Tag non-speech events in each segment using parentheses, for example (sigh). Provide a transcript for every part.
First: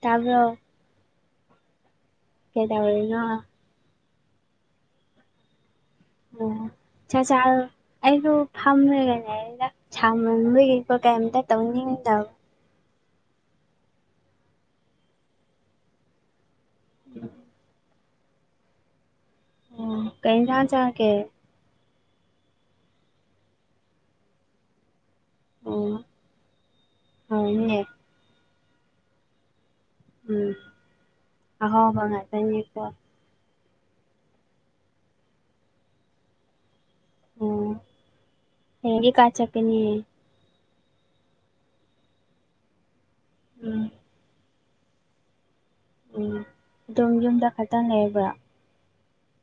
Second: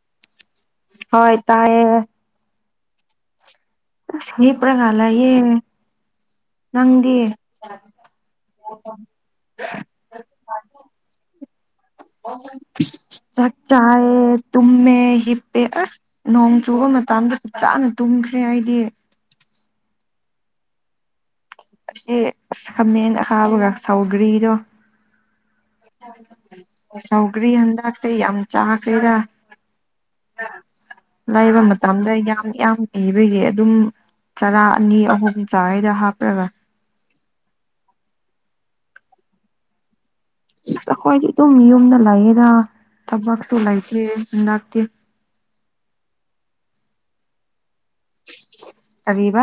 ꯇꯕ꯭ꯔꯣ ꯍꯣꯏ ꯇꯥꯏꯌꯦ ꯀꯩꯗꯧꯔꯤꯅꯣ ꯑꯁ ꯂꯦꯞꯔꯒ ꯂꯩꯌꯦ ꯑꯣ ꯅꯪꯗꯤ ꯆꯥꯛ ꯆꯥ ꯑꯩꯗꯣ ꯐꯝꯔꯒ ꯂꯩꯗ ꯁꯥꯃꯟꯕꯒꯤꯀꯣ ꯀꯩꯝꯇ ꯇꯧꯅꯤꯡꯗꯕ ꯆꯥꯛ ꯆꯥꯑꯦ ꯇꯨꯝꯃꯦ ꯍꯤꯄꯦ ꯑꯁ ꯅꯣꯡ ꯆꯨꯕ ꯃꯇꯝꯗ ꯐꯖꯅ ꯇꯨꯝꯈ꯭ꯔꯦ ꯑꯩꯗꯤ ꯑꯣ ꯀꯩ ꯏꯟꯖꯥꯡ ꯆꯥꯒꯦ ꯉꯁꯤ ꯑꯁ ꯈꯥꯃꯦꯟ ꯑꯈꯥꯕꯒ ꯁꯥꯎꯒ꯭ꯔꯤꯗꯣ ꯑꯣ ꯁꯧꯒ꯭ꯔꯤ ꯍꯥꯎꯋꯤꯅꯦ ꯍꯟꯗꯛꯁꯦ ꯌꯥꯝ ꯆꯥꯈ꯭ꯔꯦꯗ ꯎꯝ ꯂꯩꯕ ꯑꯍꯥꯎꯕ ꯃꯇꯝꯗ ꯌꯥꯝ ꯌꯥꯝ ꯉꯥꯛꯇꯅꯤꯀꯣ ꯂꯩ ꯑꯗꯨꯒꯤ ꯑꯗꯨꯝ ꯆꯔꯥ ꯑꯅꯤ ꯑꯍꯨꯝ ꯆꯥꯢꯗ ꯍꯥꯞꯔꯒ ꯑꯣ ꯍꯌꯦꯡꯗꯤ ꯀꯥꯢ ꯆꯠꯀꯅꯤ ꯑꯁ ꯑꯩꯈꯣꯏꯗꯤ ꯑꯗꯨꯝ ꯌꯨꯝꯗ ꯂꯩꯌꯦꯔ ꯊꯕꯛꯁꯨ ꯎꯝ ꯂꯩꯇꯦ ꯅꯠꯇꯦ ꯎꯝ ꯑꯗꯨꯝ ꯌꯨꯝꯗ ꯐꯖꯅ ꯂꯩꯕ ꯀꯔꯤꯕ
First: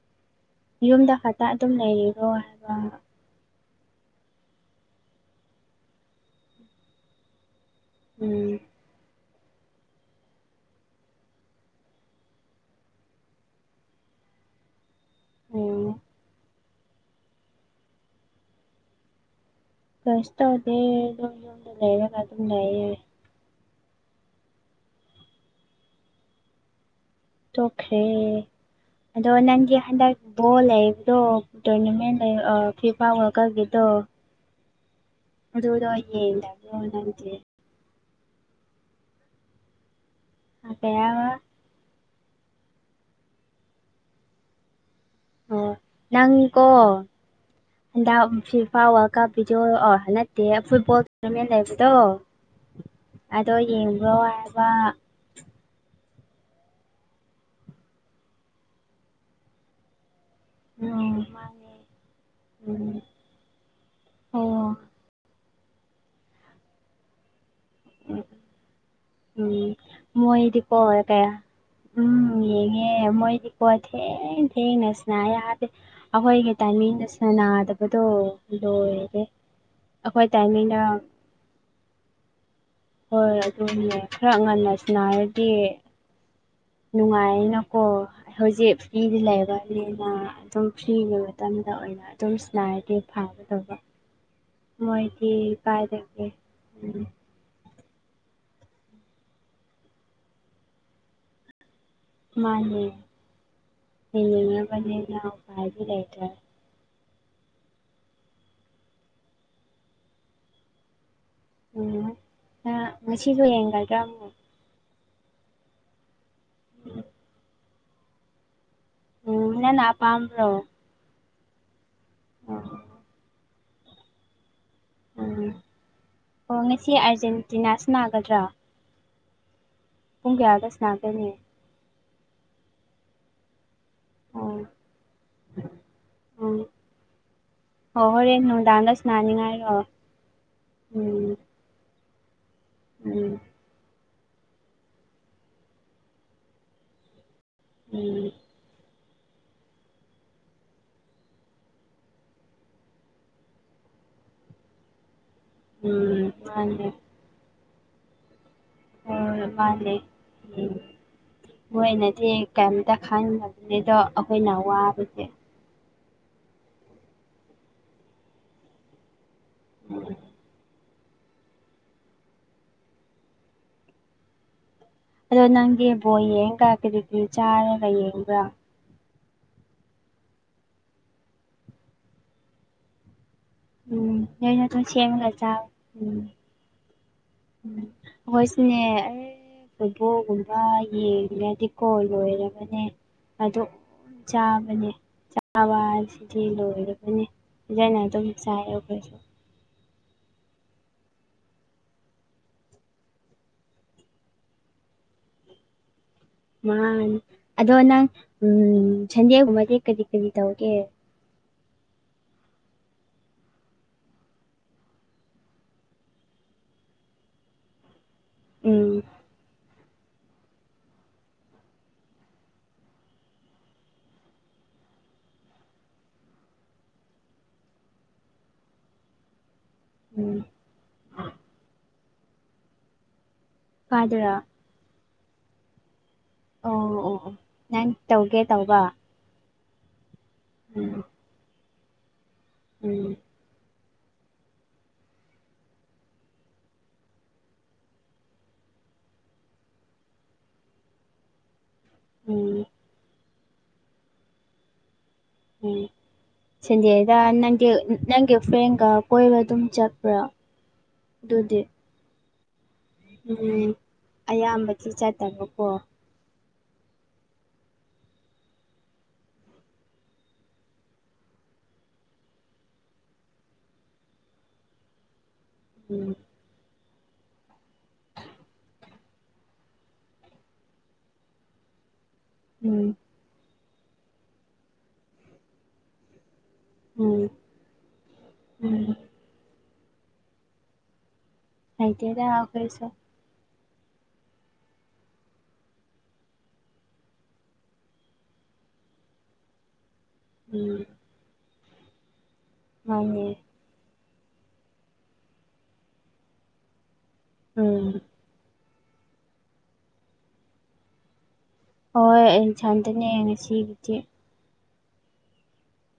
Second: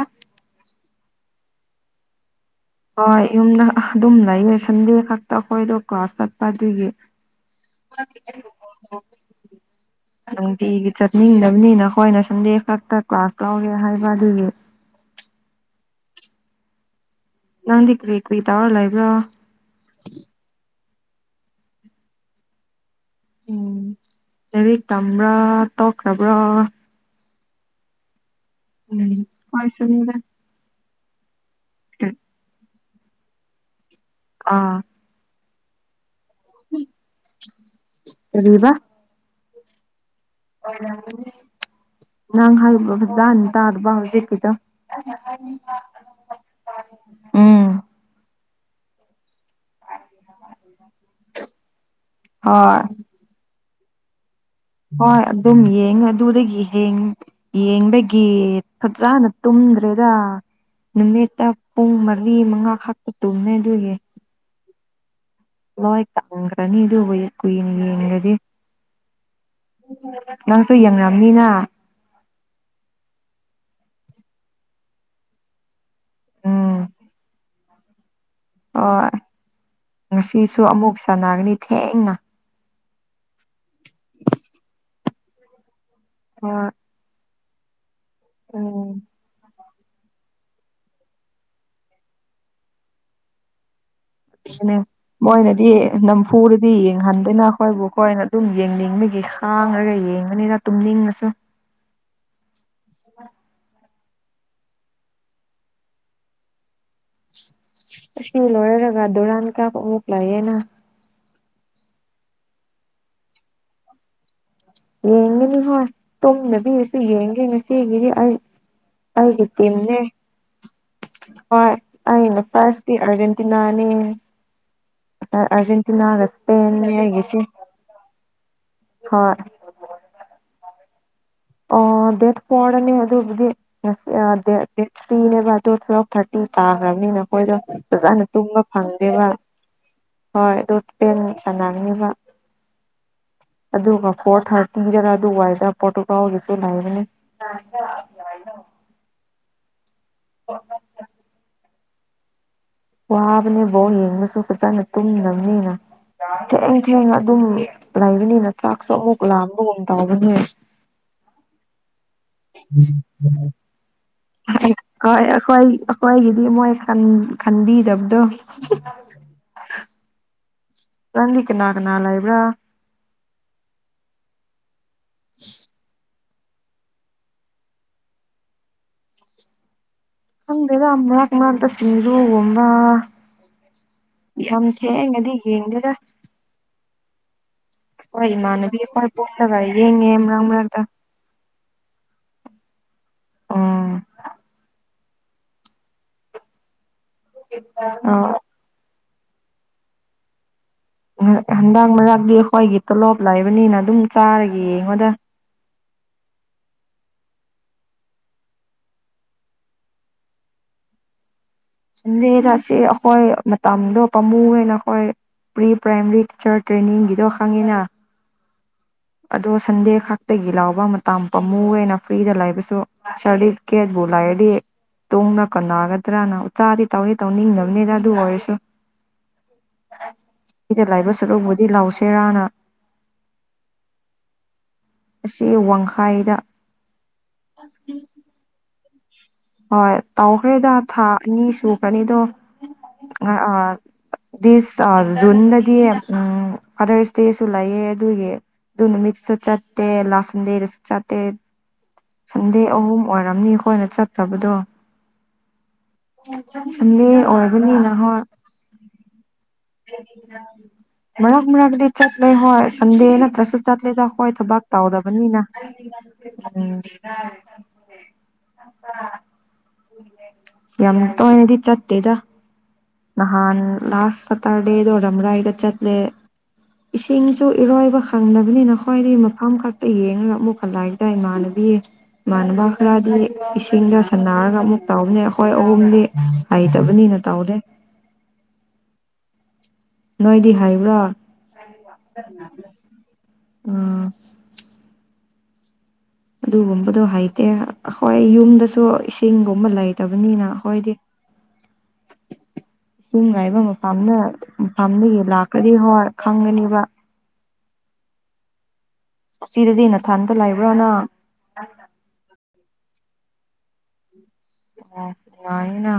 ꯌꯨꯝꯗ ꯐꯖꯅ ꯑꯗꯨꯝ ꯂꯩꯔꯤꯔꯣ ꯍꯥꯏꯕ ꯍꯣꯏ ꯌꯨꯝꯗ ꯑꯗꯨꯝ ꯂꯩꯅꯦ ꯁꯟꯗꯦ ꯈꯛꯇ ꯑꯩꯈꯣꯏꯗꯣ ꯀ꯭ꯂꯥꯁ ꯆꯠꯄ ꯑꯗꯨꯒꯤ ꯎꯝ (inaudible) ꯅꯨꯡꯇꯤꯒꯤ ꯆꯠꯅꯤꯡꯗꯕꯅꯤꯅ ꯑꯈꯣꯏꯅ ꯁꯟꯗꯦ ꯈꯛꯇ ꯀ꯭ꯂꯥꯁ ꯂꯧꯒꯦ ꯍꯥꯏꯕ ꯑꯗꯨꯒꯤ ꯎꯝ ꯅꯪꯗꯤ ꯀ꯭ꯔꯤ ꯀ꯭ꯔꯤ ꯇꯧꯔ ꯂꯩꯕ꯭ꯔꯣ ꯀꯩꯁꯨ ꯇꯧꯗꯦ ꯌꯨꯝ ꯌꯨꯝꯗ ꯂꯩꯔꯒ ꯑꯗꯨꯝ ꯂꯩꯌ‌ꯦ ꯎꯝ ꯂꯩꯔꯤꯛ ꯇꯝꯕ꯭ꯔꯥ ꯇꯣꯛꯈ꯭ꯔꯕ꯭ꯔꯥ ꯇꯣꯛꯈ꯭ꯔꯦ ꯎꯝ ꯑꯗꯣ ꯅꯪꯒꯤ ꯍꯟꯗꯛ ꯍꯣꯏꯁꯨꯅꯤꯗ ꯕꯣ ꯂꯩꯕꯗꫭ ꯇꯣꯔꯅꯃꯦꯟ ꯂꯩ ꯑꯥ ꯐꯤ ꯐꯥ ꯋꯥꯜꯀꯞꯒꯤꯗꯣ ꯑꯥ ꯑꯗꯨꯗꯣ ꯌ‌ꯦꯡꯗꯕ꯭ꯔꯣ ꯅꯪꯗꯤ ꯀꯔꯤꯕ ꯍꯥꯏꯕ ꯑꯣꯏꯔꯝꯒꯅꯤ ꯅꯪ ꯍꯥꯏꯕꯗꯣ ꯐꯖꯅ ꯇꯥꯗꯕ ꯍꯧꯖꯤꯛ ꯀꯤꯗꫭ ꯑꯣ ꯅꯪꯀꯣ ꯍꯟꯗꯛ ꯐꯤꯐꯥ ꯋꯥꯜ ꯀꯥꯞ ꯀꯤꯗꯣꯑꯣ ꯅꯠꯇꯦ ꯐꯨꯠꯕꯣꯜ ꯇꯣꯔꯅꯥꯃꯦꯟ ꯂꯩꯕꯗꯣ ꯍꯣꯏ ꯑꯗꯣ ꯌꯦꯡꯕ꯭ꯔꯣ ꯍꯥꯏꯕ ꯍꯣꯏ ꯑꯗꯨꯝ ꯌꯦꯡꯉ ꯑꯗꯨꯗꯒꯤ ꯍꯌꯦꯡ ꯌꯦꯡꯕꯒꯤ ꯐꯖꯅ ꯇꯨꯝꯗ꯭ꯔꯤꯗ ꯎꯝ ꯅꯨꯃꯤꯠꯇ ꯃꯥꯅꯦ ꯄꯨꯡ ꯃꯔꯤ ꯃꯉꯥ ꯎꯝ ꯈꯛꯇ ꯇꯨꯝꯃꯦ ꯑꯗꯨꯒꯤ ꯑꯣ ꯂꯣꯏ ꯀꯪꯈ꯭ꯔꯅꯤ ꯑꯗꯨꯕꯨ ꯀꯨꯏꯅ ꯌꯦꯡꯂꯗꯤ ꯎꯝ ꯅꯪꯁꯨ ꯃꯣꯏꯗꯤꯀꯣ ꯀꯌꯥ ꯌꯦꯡꯔꯝꯅꯤꯅ ꯎꯝ ꯌꯦꯡꯉꯦ ꯃꯣꯏꯗꯤꯀꯣ ꯊꯦꯡ ꯊꯦꯡꯅ ꯁꯅꯩ ꯍꯥꯢꯗꯤ ꯑꯩꯈꯣꯏꯒꯤ ꯎꯝ ꯇꯥꯏꯃꯤꯡꯗ ꯁꯅꯥꯗꯕꯗꯣ ꯍꯣꯏ ꯂꯣꯏꯔꯦ ꯑꯩꯈꯣꯏ ꯇꯥꯏꯃꯤꯡꯅ ꯁꯥꯅꯒꯅꯤ ꯊꯦꯡꯅ ꯍꯣꯏ ꯑꯗꯨꯅꯦ ꯈꯔ ꯉꯟꯅ ꯁꯟꯅꯔꯗꯤ ꯍꯣꯢ ꯅꯨꯡꯉꯥꯏꯅꯀꯣ ꯍꯧꯖꯤꯛ ꯐꯗꯤ ꯂꯩꯔꯅꯦꯅ ꯑꯗꯨꯝ ꯐ꯭ꯔꯤꯒꯤ ꯃꯇꯝꯗ ꯑꯣꯏꯅ ꯑꯗꯨꯝ ꯁꯅꯥꯔꯗꯤ ꯐꯪꯒꯗꯧꯕ ꯅꯦ ꯃꯣꯏꯅꯗꯤ ꯀꯥꯏꯗꯒꯤ ꯅꯝꯐꯨꯗꯗꯤ ꯎꯝ ꯌꯦꯡꯍꯟꯗꯣꯏꯅ ꯑꯩꯈꯣꯏꯕꯨ ꯑꯩꯈꯣꯏꯅ ꯑꯗꯨꯝ ꯌꯦꯡꯅꯤꯡꯕꯒꯤ ꯈꯥꯡꯔꯒ ꯌꯦꯡꯕꯅꯤꯅ ꯇꯨꯝꯅꯤꯡꯉꯁꯨ ꯃꯥꯅꯦꯉꯕꯅꯤ ꯅ ꯥꯎꯞꯥꯏꯗꯤꯇꯔ ꯑꯁꯤꯅꯤ ꯂꯣꯏꯔꯒ ꯗꯨꯔꯥꯟ ꯀꯥꯄ ꯑꯃꯨꯛꯂꯩꯑꯦꯅ ꯎꯝ ꯉꯁꯤꯁꯨ ꯌꯦꯡꯒꯗ꯭ꯔꯥ ꯑꯃꯨꯛ ꯌꯦꯡꯒꯅꯤ ꯍꯣꯏ ꯇꯨꯝꯗꯕꯤꯔꯁꯨ ꯌꯦꯡꯒꯦ ꯉꯁꯤꯒꯤꯗꯤ ꯑꯩ ꯍꯥꯏꯒꯤ ꯎꯝ (unintelligible) ꯇ ꯅꯪꯅ ꯏꯅꯦ ꯑꯄꯥꯝꯕ꯭ꯔꯣ ꯑꯣ ꯑ ꯑꯩꯅ ꯐꯔꯁꯤ ꯑꯔꯖꯦꯟꯇꯤꯅꯥꯅꯤ ꯑ ꯎꯝ ꯑꯔꯖꯦꯟꯇꯤꯅꯥ ꯏꯁꯄ‌ꯦꯟꯅ‌ꯦ ꯑꯩꯒꯤꯁꯦ ꯅꯥꯒ꯭ꯔꯥ ꯍꯣꯏ ꯄꯨꯡ ꯀꯌꯥꯗ ꯁꯅꯥ ꯀꯅꯤ ꯑ ꯗꯦꯠ ꯐꯣꯔꯅꯤ ꯑꯗꯨꯕꯨꯗꯤ ꯉꯁꯤ ꯑꯣ ꯗꯦꯠ ꯊ꯭ꯔꯤꯅꯦꯕ ꯑꯣ ꯇꯨꯋꯜꯞ ꯊꯥꯔꯇꯤ ꯎꯝ ꯇꯥꯈ꯭ꯔꯕꯅꯤ ꯅꯈꯣꯏꯗꯣ ꯍꯣ ꯐꯖꯅ ꯍꯣꯔꯦꯟ ꯇꯨꯝꯕ ꯅꯨꯡꯗꯥꯡꯗ ꯐꯪꯗ‌ꯦꯕ ꯁꯅꯥꯅꯤꯡꯉꯥꯏꯔꯣ ꯍꯣꯏ ꯏꯁꯄꯦꯟ ꯎꯝ ꯁꯥꯟꯅꯒꯅ‌ꯦꯕ ꯎꯝ ꯑꯗꯨꯒ ꯐꯣꯔ ꯊꯥꯔꯇꯤꯗꯔ ꯑꯗꯨꯋꯥꯏꯗ ꯄꯣꯔꯇꯨꯒꯥꯜꯒꯤꯁꯨ ꯂꯩꯕꯅꯤ ꯎꯝ ꯑꯣ (unintelligible) ꯋꯥꯕꯅꯦꯕꯣꯜ ꯌꯦꯡꯕꯁꯨ ꯐꯖꯅ ꯇꯨꯝꯅꯕꯅꯤꯅ ꯎꯝ ꯊꯦꯡ ꯃꯥꯅꯦ ꯊꯦꯡꯉ ꯑꯗꯨꯝ ꯂꯩꯕꯅꯤꯅ ꯆ꯭ꯔꯥꯛꯁꯨ ꯑꯃꯨꯛ ꯍꯣꯏ ꯂꯥꯟꯕꯒꯨꯝ ꯃꯥꯅꯦ ꯇꯥꯎꯒꯅꯦ ꯎꯝ ꯃꯣꯏꯅꯗꯤ ꯀꯔꯤꯝꯇ ꯈꯪꯗꯕꯅꯤꯗꯣ ꯑꯩꯈꯣꯏꯅ ꯋꯥꯕꯁꯦ ꯍꯣꯏ ꯑꯩꯏꯒꯤꯗꯤ ꯃꯣꯏ ꯈꯟꯕꯤꯗꯕꯗꯣ ꯎꯝ ꯔꯗꯤ ꯀꯅꯥ ꯀꯅꯥ ꯂꯏꯕ꯭ꯔ ꯑꯗꯣ ꯅꯪꯒꯤ ꯕꯣ ꯌꯦꯡꯒ ꯀꯔꯤ ꯀꯔꯤ ꯆꯥꯔꯒ ꯌꯦꯡꯕ꯭ꯔꯥ ꯈꯪꯗꯦꯗ ꯃ ꯃꯅꯥꯗ ꯁꯤꯁꯤꯡꯔꯨ ꯒꯨꯝꯕ ꯎꯝ ꯅꯣꯏꯅ ꯌꯥꯝ ꯑꯗꯨꯝ ꯁꯦꯝꯃꯒ ꯊꯦꯡꯉꯗꯤ ꯆꯥꯎ ꯌꯦꯡꯗꯦꯔ ꯎꯝ ꯎꯝ ꯍꯣꯏ ꯑꯩꯈꯣꯏꯁꯤꯅꯦ ꯏꯃꯥꯟꯅꯕꯤ ꯈꯣꯏ ꯑꯦ ꯄꯨꯜꯂꯒ ꯌꯦꯡꯉꯦ ꯃꯔꯛ ꯐꯨꯠꯕꯣꯜꯒꯨꯝꯕ ꯃꯔꯛꯇ ꯌꯦꯡꯗꯤ ꯀꯣꯜ ꯂꯣꯏꯔꯕꯅꯦ ꯑ ꯎꯝ ꯆꯥꯕꯅꯦ ꯆꯥꯕ ꯍꯥꯏ ꯑꯁꯤꯗꯤ ꯂꯣꯏꯔꯕꯅꯦ ꯌꯥꯅꯦ ꯇ ꯁꯥꯏꯔ ꯍꯟꯗꯥꯡ ꯃꯔꯥꯡꯛꯇꯤ ꯑꯩꯈꯣꯏꯒꯤ ꯇꯣꯂꯣꯞ ꯂꯩꯕꯅꯤꯅ ꯑꯗꯨꯝ ꯆꯥꯔꯒꯦ ꯌꯦꯡꯉꯣꯗ ꯃꯥꯅꯦ ꯑꯗꯣ ꯅꯪ ꯁꯟꯗꯦꯒꯨꯝꯕꯗꯤ ꯀꯔꯤ ꯀꯔꯤ ꯇꯧꯒꯦ ꯆꯂꯦꯔ ꯁꯤ ꯑꯩꯈꯣꯏ ꯃꯇꯝꯗꯣ ꯄꯥꯝꯃꯨꯌꯦꯅ ꯑꯩꯈꯣꯏ ꯄ꯭ꯔꯤ ꯄ꯭ꯔꯥꯏꯃꯔꯤ ꯇꯤꯆꯔ ꯇ꯭ꯔꯦꯅꯤꯡꯒꯤꯗꯣ ꯈꯪꯉꯤꯅ ꯎꯝ ꯑꯗꯣ ꯁꯟꯗꯦ ꯈꯥꯛꯛꯇꯒꯤ ꯂꯥꯎꯕ ꯃꯇꯝ ꯄꯥꯝꯃꯨꯅ ꯐ꯭ꯔꯤꯗ ꯂꯩꯕꯁꯨ ꯁꯥꯔꯗꯤ ꯀꯦꯕꯨ ꯂꯩꯔꯗꯤ ꯇꯣꯡꯅ ꯀꯅꯒꯗ꯭ꯔꯅ ꯇꯥꯗꯤ ꯇꯧꯗꯤ ꯇꯧꯅꯤꯡꯗꯅꯕꯅꯤꯗ ꯑꯗꯨ ꯑꯣꯏꯔꯁꯨ ꯎꯝ ꯑꯩꯗ ꯂꯥꯏꯕ ꯆꯠꯂꯨꯕꯨꯗꯤ ꯂꯥꯎ ꯁꯦꯔꯥꯅ ꯐꯥꯗ꯭ꯔ ꯑꯁꯤ ꯋꯥꯡꯈꯥꯏꯗ ꯑꯣ ꯑꯣ ꯑꯣ ꯅꯪ ꯇꯧꯒꯦ ꯇꯧꯕ ꯍꯣꯏ ꯇꯧꯈ꯭ꯔꯦꯗ ꯎꯝ ꯊꯥ ꯑꯅꯤ ꯁꯨꯈ꯭ꯔꯅꯤꯗꯣ ꯎꯝ ꯑ ꯗꯤꯁ ꯖꯨꯟꯗꯗꯤ ꯎꯝ ꯐꯥꯗꯔꯁ ꯗꯦꯁꯨ ꯂꯩꯌꯦ ꯑꯗꯨꯒꯤ ꯗꯨ ꯅꯨꯃꯤꯠꯇꯁꯨ ꯆꯠꯇꯦ ꯂꯥꯁ ꯁꯟꯗꯦꯗꯁꯨ ꯆꯠꯇꯦ ꯁꯟꯗꯦ ꯎꯝ ꯎꯝ ꯑꯍꯨꯝ ꯑꯣꯏꯔꯝꯅꯤ ꯑꯩꯈꯣꯏꯅ ꯆꯠꯇꯕꯗꯣ ꯎꯝ ꯁꯟꯗꯦ ꯁꯟꯗꯦꯗ ꯅꯪꯗꯨ ꯑꯣꯏꯕꯅꯤꯅ ꯍꯣꯏ ꯅꯪꯒꯤ ꯐ꯭ꯔꯦꯟꯒ ꯀꯣꯏꯕ ꯑꯗꯨꯝ ꯆꯠꯄ꯭ꯔꯥ (unintelligible) ꯃꯔꯛ ꯑꯗꯨꯗꯤ ꯃꯔꯛꯗꯤ ꯆꯠꯂꯦ ꯍꯣꯏ ꯁꯟꯗꯦ ꯅꯠꯇ꯭ꯔꯁꯨ ꯎꯝ ꯆꯠꯂꯦꯗ ꯈꯣꯏ ꯊꯕꯛ ꯑꯌꯥꯝꯕꯗꯤ ꯇꯧꯗꯕꯅꯤꯅ ꯆꯠꯇꯕꯀꯣ ꯎꯝ (unintelligible) ꯌꯥꯝ ꯇꯣꯏꯅꯗꯤ ꯆꯠꯇꯦꯗ ꯅꯍꯥꯟ ꯂꯥꯁ ꯁꯇꯔꯗꯦꯗꯣ ꯔꯝꯔꯥꯏꯗ ꯆꯠꯂꯦ (inaudible) ꯏꯁꯤꯡꯁꯨ ꯏꯔꯣꯏꯕ ꯈꯪꯗꯕꯅꯤꯅ ꯑꯩꯈꯣꯏꯗꯤ ꯃꯐꯝ ꯈꯛꯇ ꯌꯦꯡꯉꯒ ꯑꯃꯨꯛ ꯍꯜꯂꯛꯑꯦꯗꯣ ꯏꯃꯥꯟꯅꯕꯤ ꯏꯃꯥꯟꯅꯕ ꯎꯝ ꯈꯔꯗꯤ ꯏꯁꯤꯡꯗ ꯁꯥꯟꯅꯔꯒ ꯑꯃꯨꯛ ꯇꯧꯕꯅꯦ ꯑꯩꯈꯣꯏ ꯑꯍꯨꯝꯗꯤ ꯍꯩꯇꯕꯅꯤꯅ ꯎꯝ ꯇꯧꯗꯦ ꯎꯝ ꯅꯣꯏꯗꯤ ꯍꯩꯕ꯭ꯔꯣ ꯍꯩꯇꯦꯗꯥ ꯑꯈꯣꯏꯁꯨ ꯑꯥ (unintelligible) ꯑꯗꯨꯒꯨꯝꯕꯗꯣ ꯍꯩꯇꯦ ꯑꯩꯈꯣꯏ ꯌꯨꯝꯗꯁꯨ ꯏꯁꯤꯡꯒꯨꯝꯕ ꯂꯩꯇꯕꯅꯤꯅ ꯎꯝ ꯑꯩꯈꯣꯏꯗꯤ ꯏꯁꯤꯡ ꯃꯥꯅꯦ ꯉꯥꯏꯕ ꯃꯄꯥꯝꯗ ꯃꯐꯝꯗꯒꯤ ꯂꯥꯛꯀꯔꯗꯤ ꯍꯣꯏ ꯈꯪꯒꯅꯤꯕ ꯎꯝ ꯑꯁꯤꯗꯗꯤ ꯅꯊꯟꯇ ꯂꯩꯕ꯭ꯔꯣ ꯅꯪ ꯍꯣꯏ ꯑꯩ ꯏꯊꯟꯇꯅꯦ ꯉꯁꯤꯒꯤꯗꯤ ꯌꯥꯝ ꯅꯨꯉꯥꯏꯌꯦꯅꯥ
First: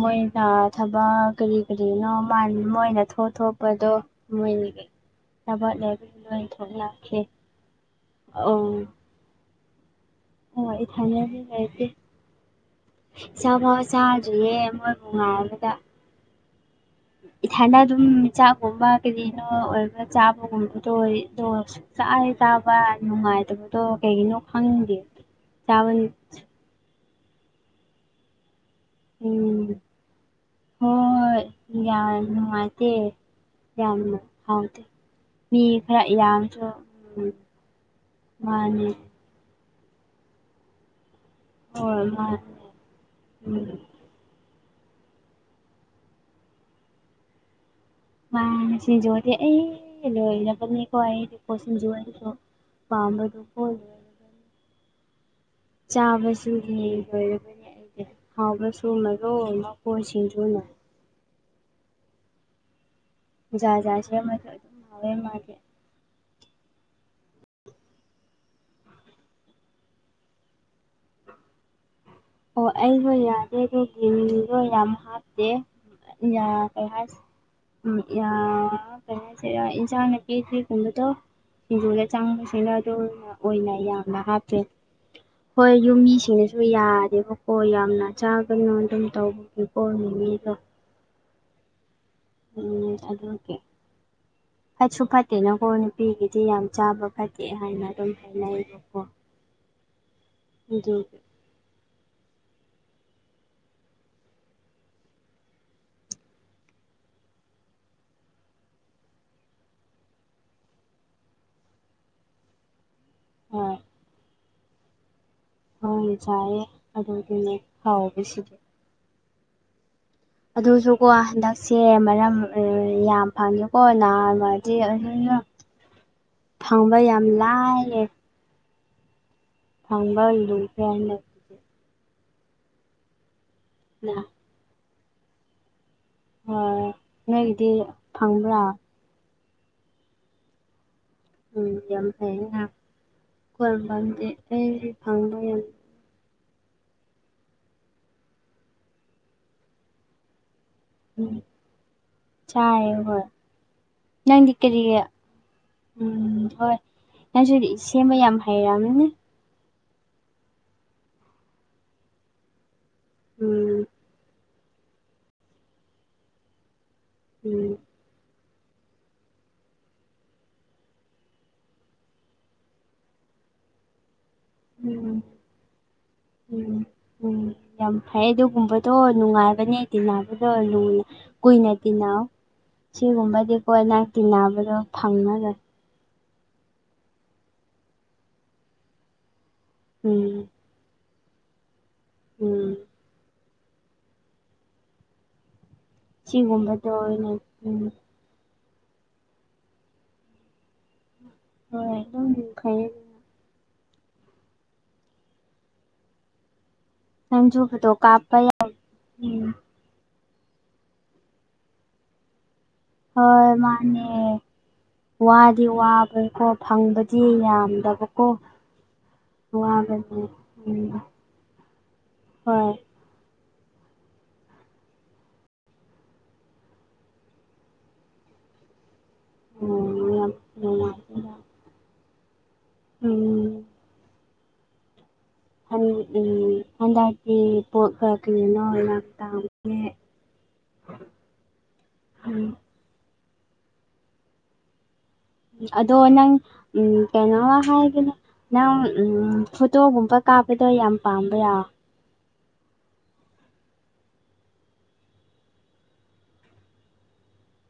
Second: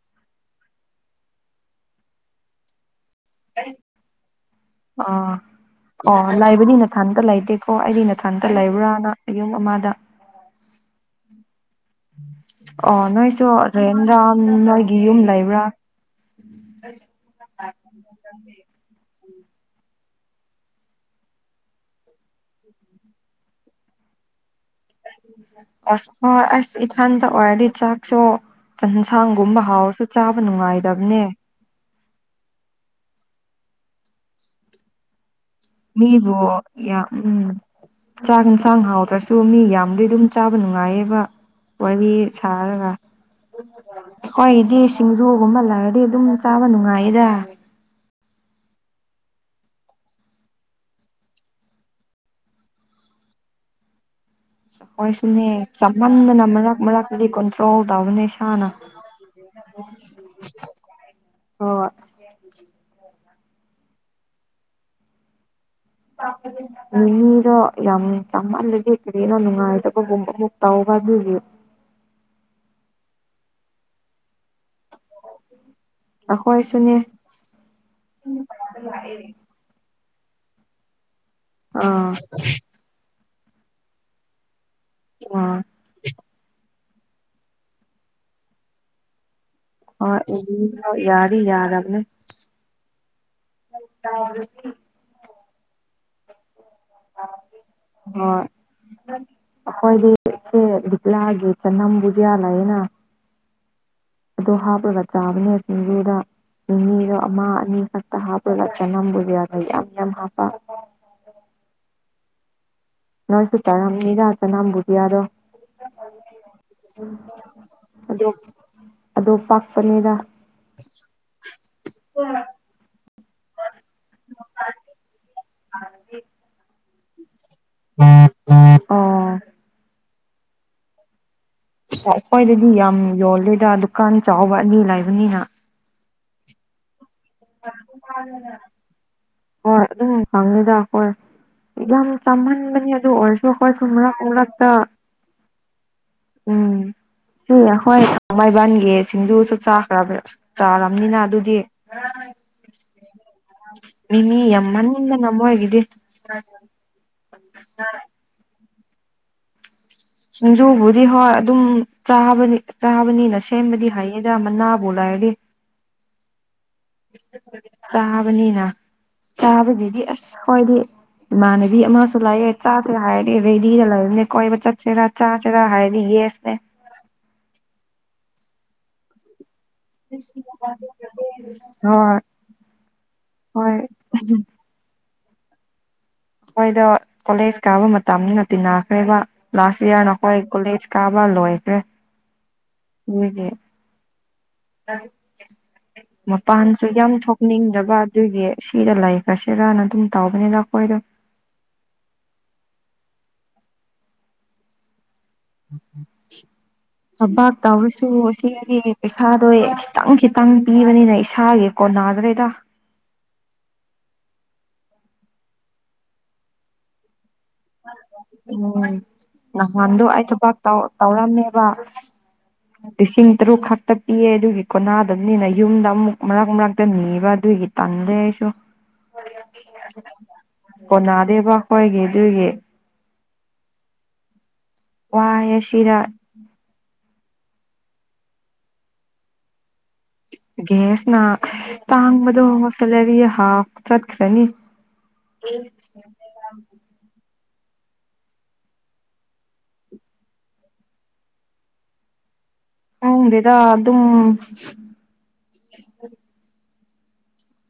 ꯃꯣꯏꯅ ꯊꯕꯛ ꯀꯔꯤ ꯀꯔꯤꯅꯣ ꯃꯥꯟ ꯃꯣꯏꯅ ꯊꯣꯠ__ ꯊꯣꯞꯄ꯭ꯔꯥꯗꯣ ꯃꯣꯏꯅꯤ (unintelligible) ꯑꯥ ꯑꯣ ꯂꯩꯕꯗꯤ ꯅꯊꯟꯇ ꯂꯩꯇꯦꯀꯣ ꯑꯩꯗꯤ ꯅꯊꯟꯇ ꯂꯩꯕ꯭ꯔꯥꯅ ꯌꯨꯝ ꯑꯃꯗ ꯍꯣꯏ ꯏꯊꯟꯇꯗꯤ ꯂꯩꯇꯦ ꯑꯣ ꯅꯣꯏꯁꯨ ꯆꯥ ꯐꯧ ꯔꯦꯟꯔꯥ ꯆꯥꯗ꯭ꯔꯤꯌꯦ ꯅꯣꯏꯒꯤ ꯃꯣꯏꯕꯨ ꯌꯨꯝ ꯂꯩꯕ꯭ꯔꯥ ꯉꯥꯏꯕꯗ ꯏꯊꯟꯗ ꯑꯗꯨꯝ ꯆꯥꯛꯒꯨꯝꯕ ꯀꯔꯤꯅꯣ ꯑꯣꯏꯕ ꯆꯥꯕꯒꯨꯝꯕꯗꯣ (unintelligible) ꯆꯥꯛ ꯍꯦꯛ ꯆꯥꯕ ꯅꯨꯡꯉꯥꯏꯇꯕꯗꯣ ꯀꯩꯒꯤꯅꯣ ꯈꯪꯗꯦ ꯆꯥꯕ (unintelligible) ꯑꯁ ꯍꯣꯏ ꯑꯁ ꯏꯊꯟꯗ ꯑꯣꯏꯔꯗꯤ ꯆꯥꯛ ꯁꯣ ꯆꯟꯁꯥꯡꯒꯨꯝꯕ ꯎꯝ ꯍꯥꯎꯔꯁꯨ ꯆꯥꯕ ꯅꯨꯡꯉꯥꯏꯗꯕꯅꯦ ꯎꯝ ꯌꯥꯝꯅ ꯅꯨꯡꯉꯥꯏꯇꯦ ꯌꯥꯝꯅ ꯍꯥꯎꯇꯦ ꯃꯤ ꯈꯔ ꯃꯤꯕꯨ ꯌꯥꯝꯁꯨ ꯌꯥꯝ ꯎꯝ ꯆꯥꯛ ꯍꯦꯟꯁꯥꯡ ꯃꯥꯅꯦ ꯍꯥꯎꯇ꯭ꯔꯁꯨ ꯄꯨ ꯃꯤ ꯌꯥꯝꯃꯗꯤ ꯑꯗꯨꯝ ꯆꯥꯕ ꯅꯨꯡꯉꯥꯏꯌꯦꯕ ꯍꯣꯏ ꯋꯥꯔꯤ ꯃꯥꯅꯦ ꯁꯥꯔꯒ ꯎꯝ ꯑꯩꯈꯣꯏꯒꯤꯗꯤ ꯁꯤꯡꯖꯨꯒꯨꯝꯕ ꯂꯩꯔꯗꯤ ꯑꯗꯨꯝ ꯆꯥꯕ ꯅꯨꯡꯉꯥꯏꯌꯦꯗ ꯃꯥꯅꯦ ꯁꯤꯡꯖꯨ ꯑꯩ ꯂꯣꯏꯔꯕꯅꯦꯀꯣ ꯑꯩꯗꯤꯀꯣ ꯁꯤꯡꯖꯨ ꯑꯣꯏꯔꯗꯤ ꯗꯨꯝ ꯄꯥꯝꯕꯗꯨ ꯈꯣꯏꯒꯤ (unintelligible) ꯈꯣꯏꯁꯨꯅꯦ ꯆꯥꯞꯃꯟꯗꯅ ꯃꯔꯛ ꯆꯥꯕꯁꯤꯗꯤ ꯃꯔꯛꯇꯗꯤ ꯂꯣꯏꯔꯕꯅꯦ ꯀꯟꯇ꯭ꯔꯣꯜ ꯑꯩꯗꯤ ꯇꯧꯕꯅꯦ ꯏꯁꯥꯅ ꯍꯥꯎꯕꯁꯨ ꯃꯔꯣꯜ ꯑꯃ ꯀꯣꯏ ꯁꯤꯡꯖꯨꯅ (unintelligible) ꯍꯣ ꯍꯣꯏ ꯖꯥꯠ ꯖꯥꯠ ꯁꯦꯝꯔꯁꯨ ꯑꯗꯨꯝ ꯍꯥꯎꯋꯦ ꯃꯥꯗꯤ (unintelligible) ꯃꯤꯃꯤꯗꯣ ꯌꯥꯝ ꯆꯃꯜꯂꯗꯤ ꯀꯔꯤꯅꯣ ꯅꯨꯡꯉꯥꯏꯇꯕꯒꯨꯝꯕ ꯑꯃꯨꯛ ꯇꯧꯕ ꯑꯗꯨꯒꯤ ꯑꯣ ꯑꯩꯗꯣ ꯌꯥꯗꯦ ꯑꯗꯨꯒꯤ ꯃꯤꯃꯤꯗꯣ ꯌꯥꯝ ꯍꯥꯞꯇꯦ (unintelligible) ꯀꯩ ꯑꯩꯈꯣꯏꯁꯨꯅꯦ ꯍꯥꯏꯁ__ ꯎꯝ ꯌꯥ ꯀꯩ ꯍꯥꯏꯁꯤꯔꯥ ꯏꯟꯁꯥꯡ ꯅꯥꯄꯤ ꯍꯩ ꯒꯨꯝꯕꯗꯣ ꯁꯤꯡꯖꯨꯗ ꯑꯥ ꯆꯪꯕꯁꯤꯡꯗꯣ ꯑꯗꯨꯅ ꯑꯣꯏꯅ ꯌꯥꯝꯅ ꯍꯥꯞꯇꯣꯏꯅꯦ (unintelligible) ꯑꯩ ꯌꯨꯝ ꯃꯤꯁꯤꯡꯅꯁꯨ ꯌꯥꯗꯦꯕꯀꯣ ꯌꯥꯝꯅ ꯆꯥꯒꯅꯨ ꯑꯗꯨꯝ ꯇꯧꯕ ꯑ ꯏ ꯌꯥꯔ ꯌꯥꯔꯕꯅꯦ ꯎꯝ ꯑꯗꯨꯀꯦ ꯐꯠꯁꯨ ꯐꯠꯇꯦꯅꯀꯣ ꯅꯨꯄꯤꯒꯤꯗꯤ ꯌꯥꯝ ꯆꯥꯕ ꯐꯛꯦ ꯍꯥꯏꯅ ꯑꯗꯨꯝ ꯍꯣꯏ ꯍꯥꯏꯅꯩꯌꯦꯕꯀꯣ ꯑꯩꯈꯣꯏꯗꯤ ꯁꯦ ꯑꯗꯨꯒꯤ ꯂꯤꯛꯂꯛꯑꯒꯦ ꯆꯅꯝꯕꯨꯗꯤꯌꯥꯂꯑꯦꯅ ꯑꯗꯨꯗ ꯍꯥꯞꯄꯒ ꯆꯥꯕꯅꯦ ꯁꯤꯡꯖꯨꯗ ꯅꯤꯗꯣ ꯑꯃ ꯑꯅꯤ ꯈꯛꯇ ꯍꯥꯞꯄꯒ ꯆꯅꯝꯕꯨꯗꯤ ꯌꯥꯗ ꯌꯥꯝ ꯌꯥꯝ ꯍꯥꯞꯄ ꯅꯔꯁꯨ ꯍꯣꯏ ꯆꯥꯔꯥ ꯃꯤꯔꯥ ꯆ ꯅꯝꯕꯨꯗꯤ ꯌꯥꯔꯣ ꯍꯥꯎꯅ ꯆꯥꯏꯌꯦ ꯑꯗꯨꯗꯨꯅꯦ ꯍꯥꯎꯕꯁꯤꯗꯤ ꯑꯗꯣ ꯄꯥꯛꯄꯅꯦꯗ ꯑꯗꯨꯁꯨ ꯀꯣ ꯍꯟꯗꯛꯁꯦ ꯃꯔꯝ ꯌꯥꯝ ꯐꯪꯉꯦꯀꯣ ꯅꯥꯃꯗꯤ ꯑꯗꯨꯅ ꯐꯪꯕ ꯌꯥꯝ ꯂꯌꯦ ꯑꯣ ꯊꯥꯡꯝꯕꯜꯂꯨ ꯐ ꯈ꯭ꯋꯥꯏꯗꯗꯤ ꯌꯥꯝ ꯌꯣꯜꯂꯦꯗ ꯗꯨꯀꯥꯟ ꯆꯥꯎꯕ ꯑꯅꯤ ꯂꯥꯏꯕꯅꯤꯅ ꯍꯣꯏ ꯅꯣꯏꯒꯤꯗꯤ ꯐꯪꯕ꯭ꯔꯥ ꯍꯣꯏ ꯑꯗꯨ ꯈꯪꯅꯤꯤꯗ ꯑꯩꯈꯣꯏ ꯎꯝ ꯌꯥꯝ ꯐꯩꯅ ꯆꯥꯍꯟꯕꯅꯤ ꯑꯗꯨ ꯑꯣꯏꯔꯁꯨ ꯑꯩꯈꯣꯏ ꯑꯣꯏꯔꯁꯨ ꯃꯔꯛ ꯃꯐꯝꯗꯤ ꯃꯔꯛꯇ ꯑꯩ ꯐꯪꯕ ꯌꯥꯝ ꯎꯝ ꯁꯤ ꯑꯩꯈꯣꯏ ꯊꯃꯥꯏꯕꯟꯒꯤ ꯁꯤꯡꯖꯨꯁꯨ ꯆꯥꯈ꯭ꯔꯕ ꯆꯥ ꯅꯤꯅ ꯑꯗꯨꯗꯤ ꯆꯥꯏ ꯍꯣꯏ ꯃꯤꯃꯤ ꯅꯪꯗꯤ ꯀꯔꯤ ꯌꯥꯝꯃꯟꯗꯅ ꯃꯣꯏꯒꯤꯗꯤ ꯎꯝ ꯍꯣꯏ ꯅꯪꯁꯨ ꯁꯦꯝꯕ ꯌꯥꯝ ꯍꯥꯏꯩꯔꯝꯅꯦ ꯁꯤꯡꯖꯨꯕꯨꯗꯤ ꯍꯣꯏ ꯑꯗꯨꯝꯥ ꯆꯥꯕꯅꯤꯅ ꯎꯝ ꯁꯦꯝꯕꯗꯤ ꯍꯥꯏ ꯑꯩꯗ ꯃꯅꯥꯕꯣꯂꯗꯤ ꯎꯝ ꯀꯥꯕꯅꯤꯅ ꯀꯥꯕꯁꯤꯗꯤ ꯑꯁ ꯈ꯭ꯋꯥꯏꯗꯤ ꯏꯃꯥꯟꯅꯕꯤ ꯑꯃꯁꯨ ꯂꯥꯛꯑꯦ ꯆꯥꯁꯨ ꯍꯥꯏꯔꯦ ꯔꯦꯗꯤꯗ ꯂꯩꯔꯅꯦ ꯀꯣꯏꯕ ꯆꯠꯁꯤꯔ ꯎꯝ ꯆꯥꯁꯤꯔ ꯍꯥꯏꯅꯤ ꯌꯦꯏ ꯅꯦ ꯎꯝ ꯎꯝ ꯌꯥꯝ ꯐꯩ ꯑꯗꯨꯒꯨꯝꯕꯗꯣ ꯅꯨꯡꯉꯥꯏꯕꯅꯦ ꯇꯤꯟꯅꯕꯗꯣ ꯂꯨꯅ ꯀꯨꯏꯅ ꯍꯣꯏ ꯇꯤꯟꯅꯧ ꯁꯤꯒꯨꯝꯕꯗꯤ ꯍꯣꯏ ꯀꯣꯏꯅꯥꯛꯇꯤ ꯅꯥꯕꯗꯣ ꯐꯪꯉꯔ ꯑꯩꯈꯣꯏꯗ ꯀꯣꯂꯦꯖ ꯀꯥꯕ ꯃꯇꯝꯅꯤꯅ ꯇꯤꯟꯅꯈ꯭ꯔꯦꯕ ꯂꯥꯁ ꯏꯌꯥꯔ ꯅ ꯎꯝ ꯑꯩꯈꯣꯏ ꯀꯣꯂꯦꯖ ꯀꯥꯕ ꯂꯣꯏꯈ꯭ꯔꯦ ꯎꯝ ꯃꯣꯏꯒꯤ ꯃꯄꯥꯟꯁꯨ ꯁꯤꯒꯨꯝꯕꯗꯣ ꯌꯥꯝ ꯑꯣꯏꯅ ꯎꯝ ꯊꯣꯛꯅꯤꯡꯗꯕ ꯑꯗꯨꯒꯤ ꯁꯤꯗ ꯂꯩꯈ꯭ꯔꯁꯤꯔꯅ ꯑꯗꯨꯝ ꯇꯧꯕꯅꯤꯗ ꯑꯩꯈꯣꯏꯗꯣ (unintelligible) ꯊꯕꯥꯛ ꯅꯪꯁꯨ ꯐꯣꯇꯣ ꯇꯧꯔꯁꯨ ꯀꯥꯞꯄ ꯁꯤ ꯌꯥꯝ ꯎꯝ ꯄꯩꯁꯥꯗꯣ ꯈꯤꯇꯪ ꯈꯤꯇꯪ ꯄꯤꯕꯅꯤꯅ ꯏꯁꯥꯒꯤ ꯀꯣꯟ ꯅꯥꯗ꯭ꯔꯦꯗ ꯍꯣꯏ ꯃꯥꯅꯦ ꯋꯥꯗꯤ ꯋꯥꯕꯩꯀꯣ ꯐꯪꯕꯗꯤ ꯌꯥꯝ ꯗꯕꯀꯣ ꯎꯝ ꯅꯍꯥꯟꯗꯣ ꯑꯩ ꯊꯕꯛ ꯎꯝ ꯇꯧꯔꯝꯃꯦꯕ ꯍꯣꯏ ꯂꯤꯁꯤꯡ ꯇꯔꯨꯛ ꯈꯛꯇ ꯄꯤꯑꯦ ꯑꯗꯨꯒꯤ ꯀꯣꯅꯥꯗꯕꯅꯤꯅ ꯌꯨꯝꯗ ꯑꯃꯨꯛ ꯃꯔꯛ ꯃꯔꯛꯇ ꯅꯤꯕ ꯑꯗꯨꯒꯤ ꯇꯟꯗꯦ ꯑꯩꯁꯨ (inaudible) ꯎꯝ ꯌꯥꯝ ꯅꯨꯡꯉꯥꯏꯇꯦꯗ ꯀꯣꯅꯥꯗꯦꯕ ꯑꯩꯈꯣꯏꯒꯤ ꯑꯗꯨꯏꯒꯤ ꯑꯝ ꯋꯥꯌꯦ ꯎꯝ ꯍꯟꯗꯥꯇꯤ ꯄꯅꯣ ꯂꯥꯛ ꯇꯦ ꯒ꯭ꯦꯁꯅ ꯑ ꯇꯥꯡꯕꯗꯣ ꯎꯝ ꯁꯦꯂꯔꯤ ꯍꯥꯐ ꯆꯠꯈ꯭ꯔꯅꯤ ꯑꯗꯣ ꯅꯪ ꯎꯝ ꯀꯩꯅꯣꯝ ꯍꯥꯏꯒꯦꯅꯦ ꯅꯪ ꯎꯝ ꯐꯣꯇꯣꯒꯨꯝꯕ ꯀꯥꯞꯄꯗꯣ ꯌꯥꯝ ꯄꯥꯝꯕꯔꯥ ꯈꯪꯗꯦꯗ ꯑꯗꯨꯝ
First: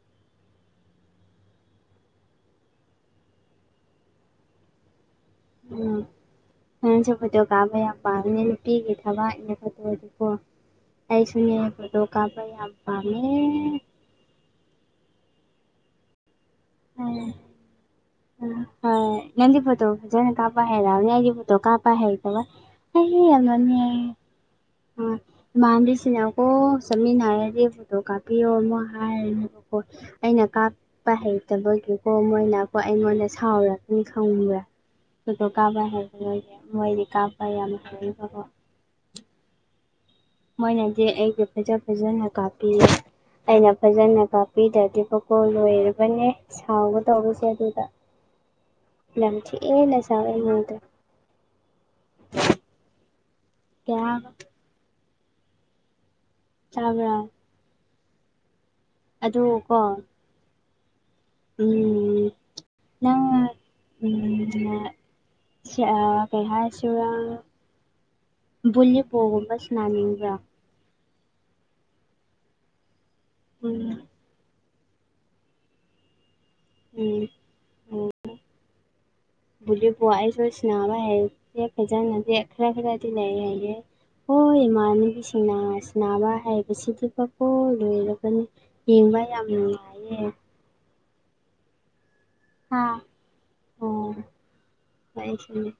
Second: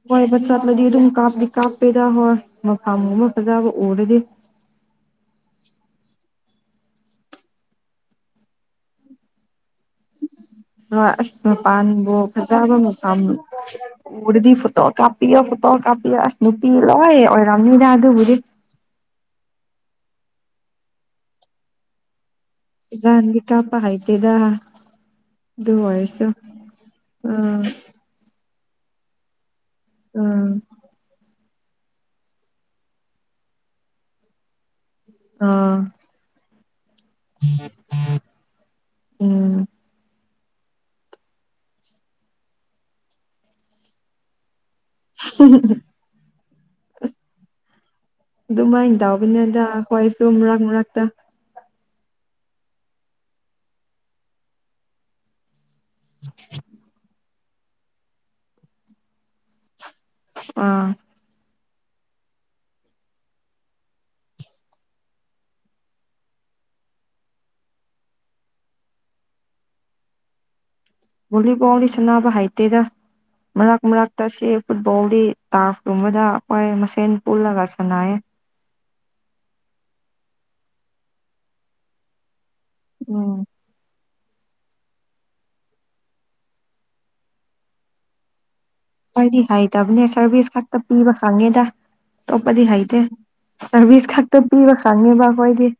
ꯀꯣꯏꯕ ꯆꯠꯂꯗꯤ ꯑꯗꯨꯝ ꯀꯥꯞꯇ ꯀꯥꯞꯄꯦꯗ ꯍꯣꯏ ꯃꯐꯝ ꯑꯃ ꯐꯖꯕ ꯎꯔꯗꯤ ꯎꯝ ꯅꯪꯁꯨ ꯐꯣꯇꯣ ꯀꯞꯄꯥ ꯌꯥꯝ ꯄꯥꯝꯒꯅꯤ ꯅꯨꯄꯤꯒꯤ ꯊꯕꯛ ꯅꯤꯅ ꯐꯣꯠꯇꯣꯗꯤ ꯀꯣ ꯍꯣꯏ ꯑꯁ ꯑꯩꯥꯁꯨꯨꯅꯤ ꯐꯣꯇꯣ ꯃꯄꯥꯟꯕꯨ ꯀꯞꯄ ꯌꯥꯝ ꯐꯖꯕ ꯃꯐꯝ ꯄꯥꯝꯃꯦ ꯎꯔꯗꯤ ꯐꯣꯇꯣ ꯀꯥꯄꯤꯌꯣ ꯐꯣꯇꯣ ꯀꯥꯄꯤꯌꯣ ꯏꯁ ꯅꯨꯨꯄꯤ ꯂꯣꯏ ꯑꯣꯏꯔꯝꯅꯤꯗ ꯑꯗꯨꯕꯨꯗꯤ ꯍꯣꯏ ꯅꯥꯪꯗꯤ ꯐꯣꯇꯣ ꯐꯖꯅ ꯀꯥꯄ ꯍꯥꯏꯔꯝꯅꯤ ꯑꯩꯗꯤ ꯐꯠꯇꯣ ꯀꯥꯞꯄ ꯍꯩꯇꯕꯩ ꯑꯩ ꯌꯥꯝꯅꯅꯦ ꯗꯥ ꯏꯃꯥꯟꯕꯤ ꯁꯤꯅ ꯀꯣ ꯆꯠꯃꯤꯅꯔꯗꯤ ꯑꯥ ꯐꯣꯇꯣ ꯀꯥꯄꯤꯌꯣ ꯑꯃꯨꯛ ꯍꯥꯏꯔꯅꯤ ꯍꯣꯏ ꯑꯩꯅ ꯑꯥ ꯀꯥꯞ ꯄꯥ ꯍꯩꯇꯕꯒꯤꯀꯣ ꯃꯣꯏꯅꯀꯣ ꯑꯩꯉꯣꯟꯗ ꯁꯥꯎꯔꯒꯅꯤ ꯈꯪꯕ꯭ꯔꯥ ꯐꯣꯇꯣ ꯑꯥ ꯀꯥꯞꯕ ꯍꯥꯏꯕ ꯅꯣꯏꯅꯦ ꯃꯣꯏꯗꯤ ꯀꯥꯞꯄ ꯌꯥꯝ ꯍꯩꯔꯅꯤꯀꯣ ꯎꯝ ꯃꯣꯏꯅꯗꯤ ꯑꯩꯒꯤ ꯐꯖ ꯐꯖꯅ ꯀꯥꯞꯄꯤꯔ ꯑꯩꯅ ꯐꯖꯅ ꯀꯥꯞꯄꯤꯗ ꯑꯗꯨꯀꯥ ꯂꯣꯏꯔꯕꯅꯦ ꯁꯥꯎꯒꯗꯧꯕꯁꯦ ꯑꯗꯨꯗ ꯑꯗꯨꯃꯥꯏꯟ ꯌꯥꯝ ꯇꯎꯕꯅꯤꯗ ꯊꯤꯅ ꯍꯣꯏꯁꯨ ꯁꯥꯎꯋꯦ ꯃꯔꯛ ꯑꯩꯉꯣꯟꯗ ꯃꯔꯛꯇ (unintelligible) (unintelligible) ꯇꯕ꯭ꯔꯥ ꯑꯗꯨ ꯀꯣ ꯑꯥ ꯎꯝ ꯅꯪ ꯎꯝ ꯁꯤ ꯑꯥ ꯀꯩ ꯍꯥꯏ ꯁꯤꯔꯥ ꯕꯨꯜꯂꯤ ꯄꯣꯒꯨꯝꯕ ꯁꯅꯥꯅꯤꯡꯕ꯭ꯔꯥ ꯚꯣꯂꯤꯕꯣꯜꯒꯤ ꯁꯥꯟꯅꯥꯅꯕ ꯍꯩꯇꯦꯗ ꯃꯔꯛ ꯎꯝ ꯃꯔꯛ ꯇꯁꯤ ꯐꯨꯠꯕꯣꯜꯒꯤ ꯇꯥꯔꯐꯀꯨꯝꯕꯗ ꯑꯩꯈꯣꯏ ꯃꯁꯦꯟ ꯎꯝ ꯄꯨꯜꯂꯒ ꯁꯥꯟꯅꯩ (unintelligible) ꯑꯩꯁꯨ ꯁꯥꯟꯕ ꯍꯩ ꯎꯝ (unintelligible) ꯍꯣꯏ ꯏꯃꯥꯟꯅꯕꯤꯁꯤꯡ ꯁꯥꯟꯅꯕ ꯍꯥꯏꯕꯁꯤꯗꯤ ꯕꯀꯣ ꯂꯣꯏꯔꯕꯅꯤ ꯌꯦꯡꯕ ꯑꯩꯗꯤ ꯌꯥꯝ ꯍꯥꯏꯩꯇꯕꯅꯦ ꯅꯨꯡꯉꯥꯏꯌꯦ ꯁꯔꯚꯤꯁ ꯈꯛꯇ ꯄꯤꯕ ꯈꯪꯅꯦꯗ ꯑꯇꯣꯞꯄꯗꯤ ꯍꯥꯥ ꯍꯩꯇꯦ ꯑꯣ ꯁꯔꯚꯤꯁ ꯈꯛꯇ ꯄꯤꯕ ꯈꯪꯛꯅꯦꯕ ꯑꯩꯁꯨꯅꯦ ꯑꯩꯈꯣꯏꯗꯤ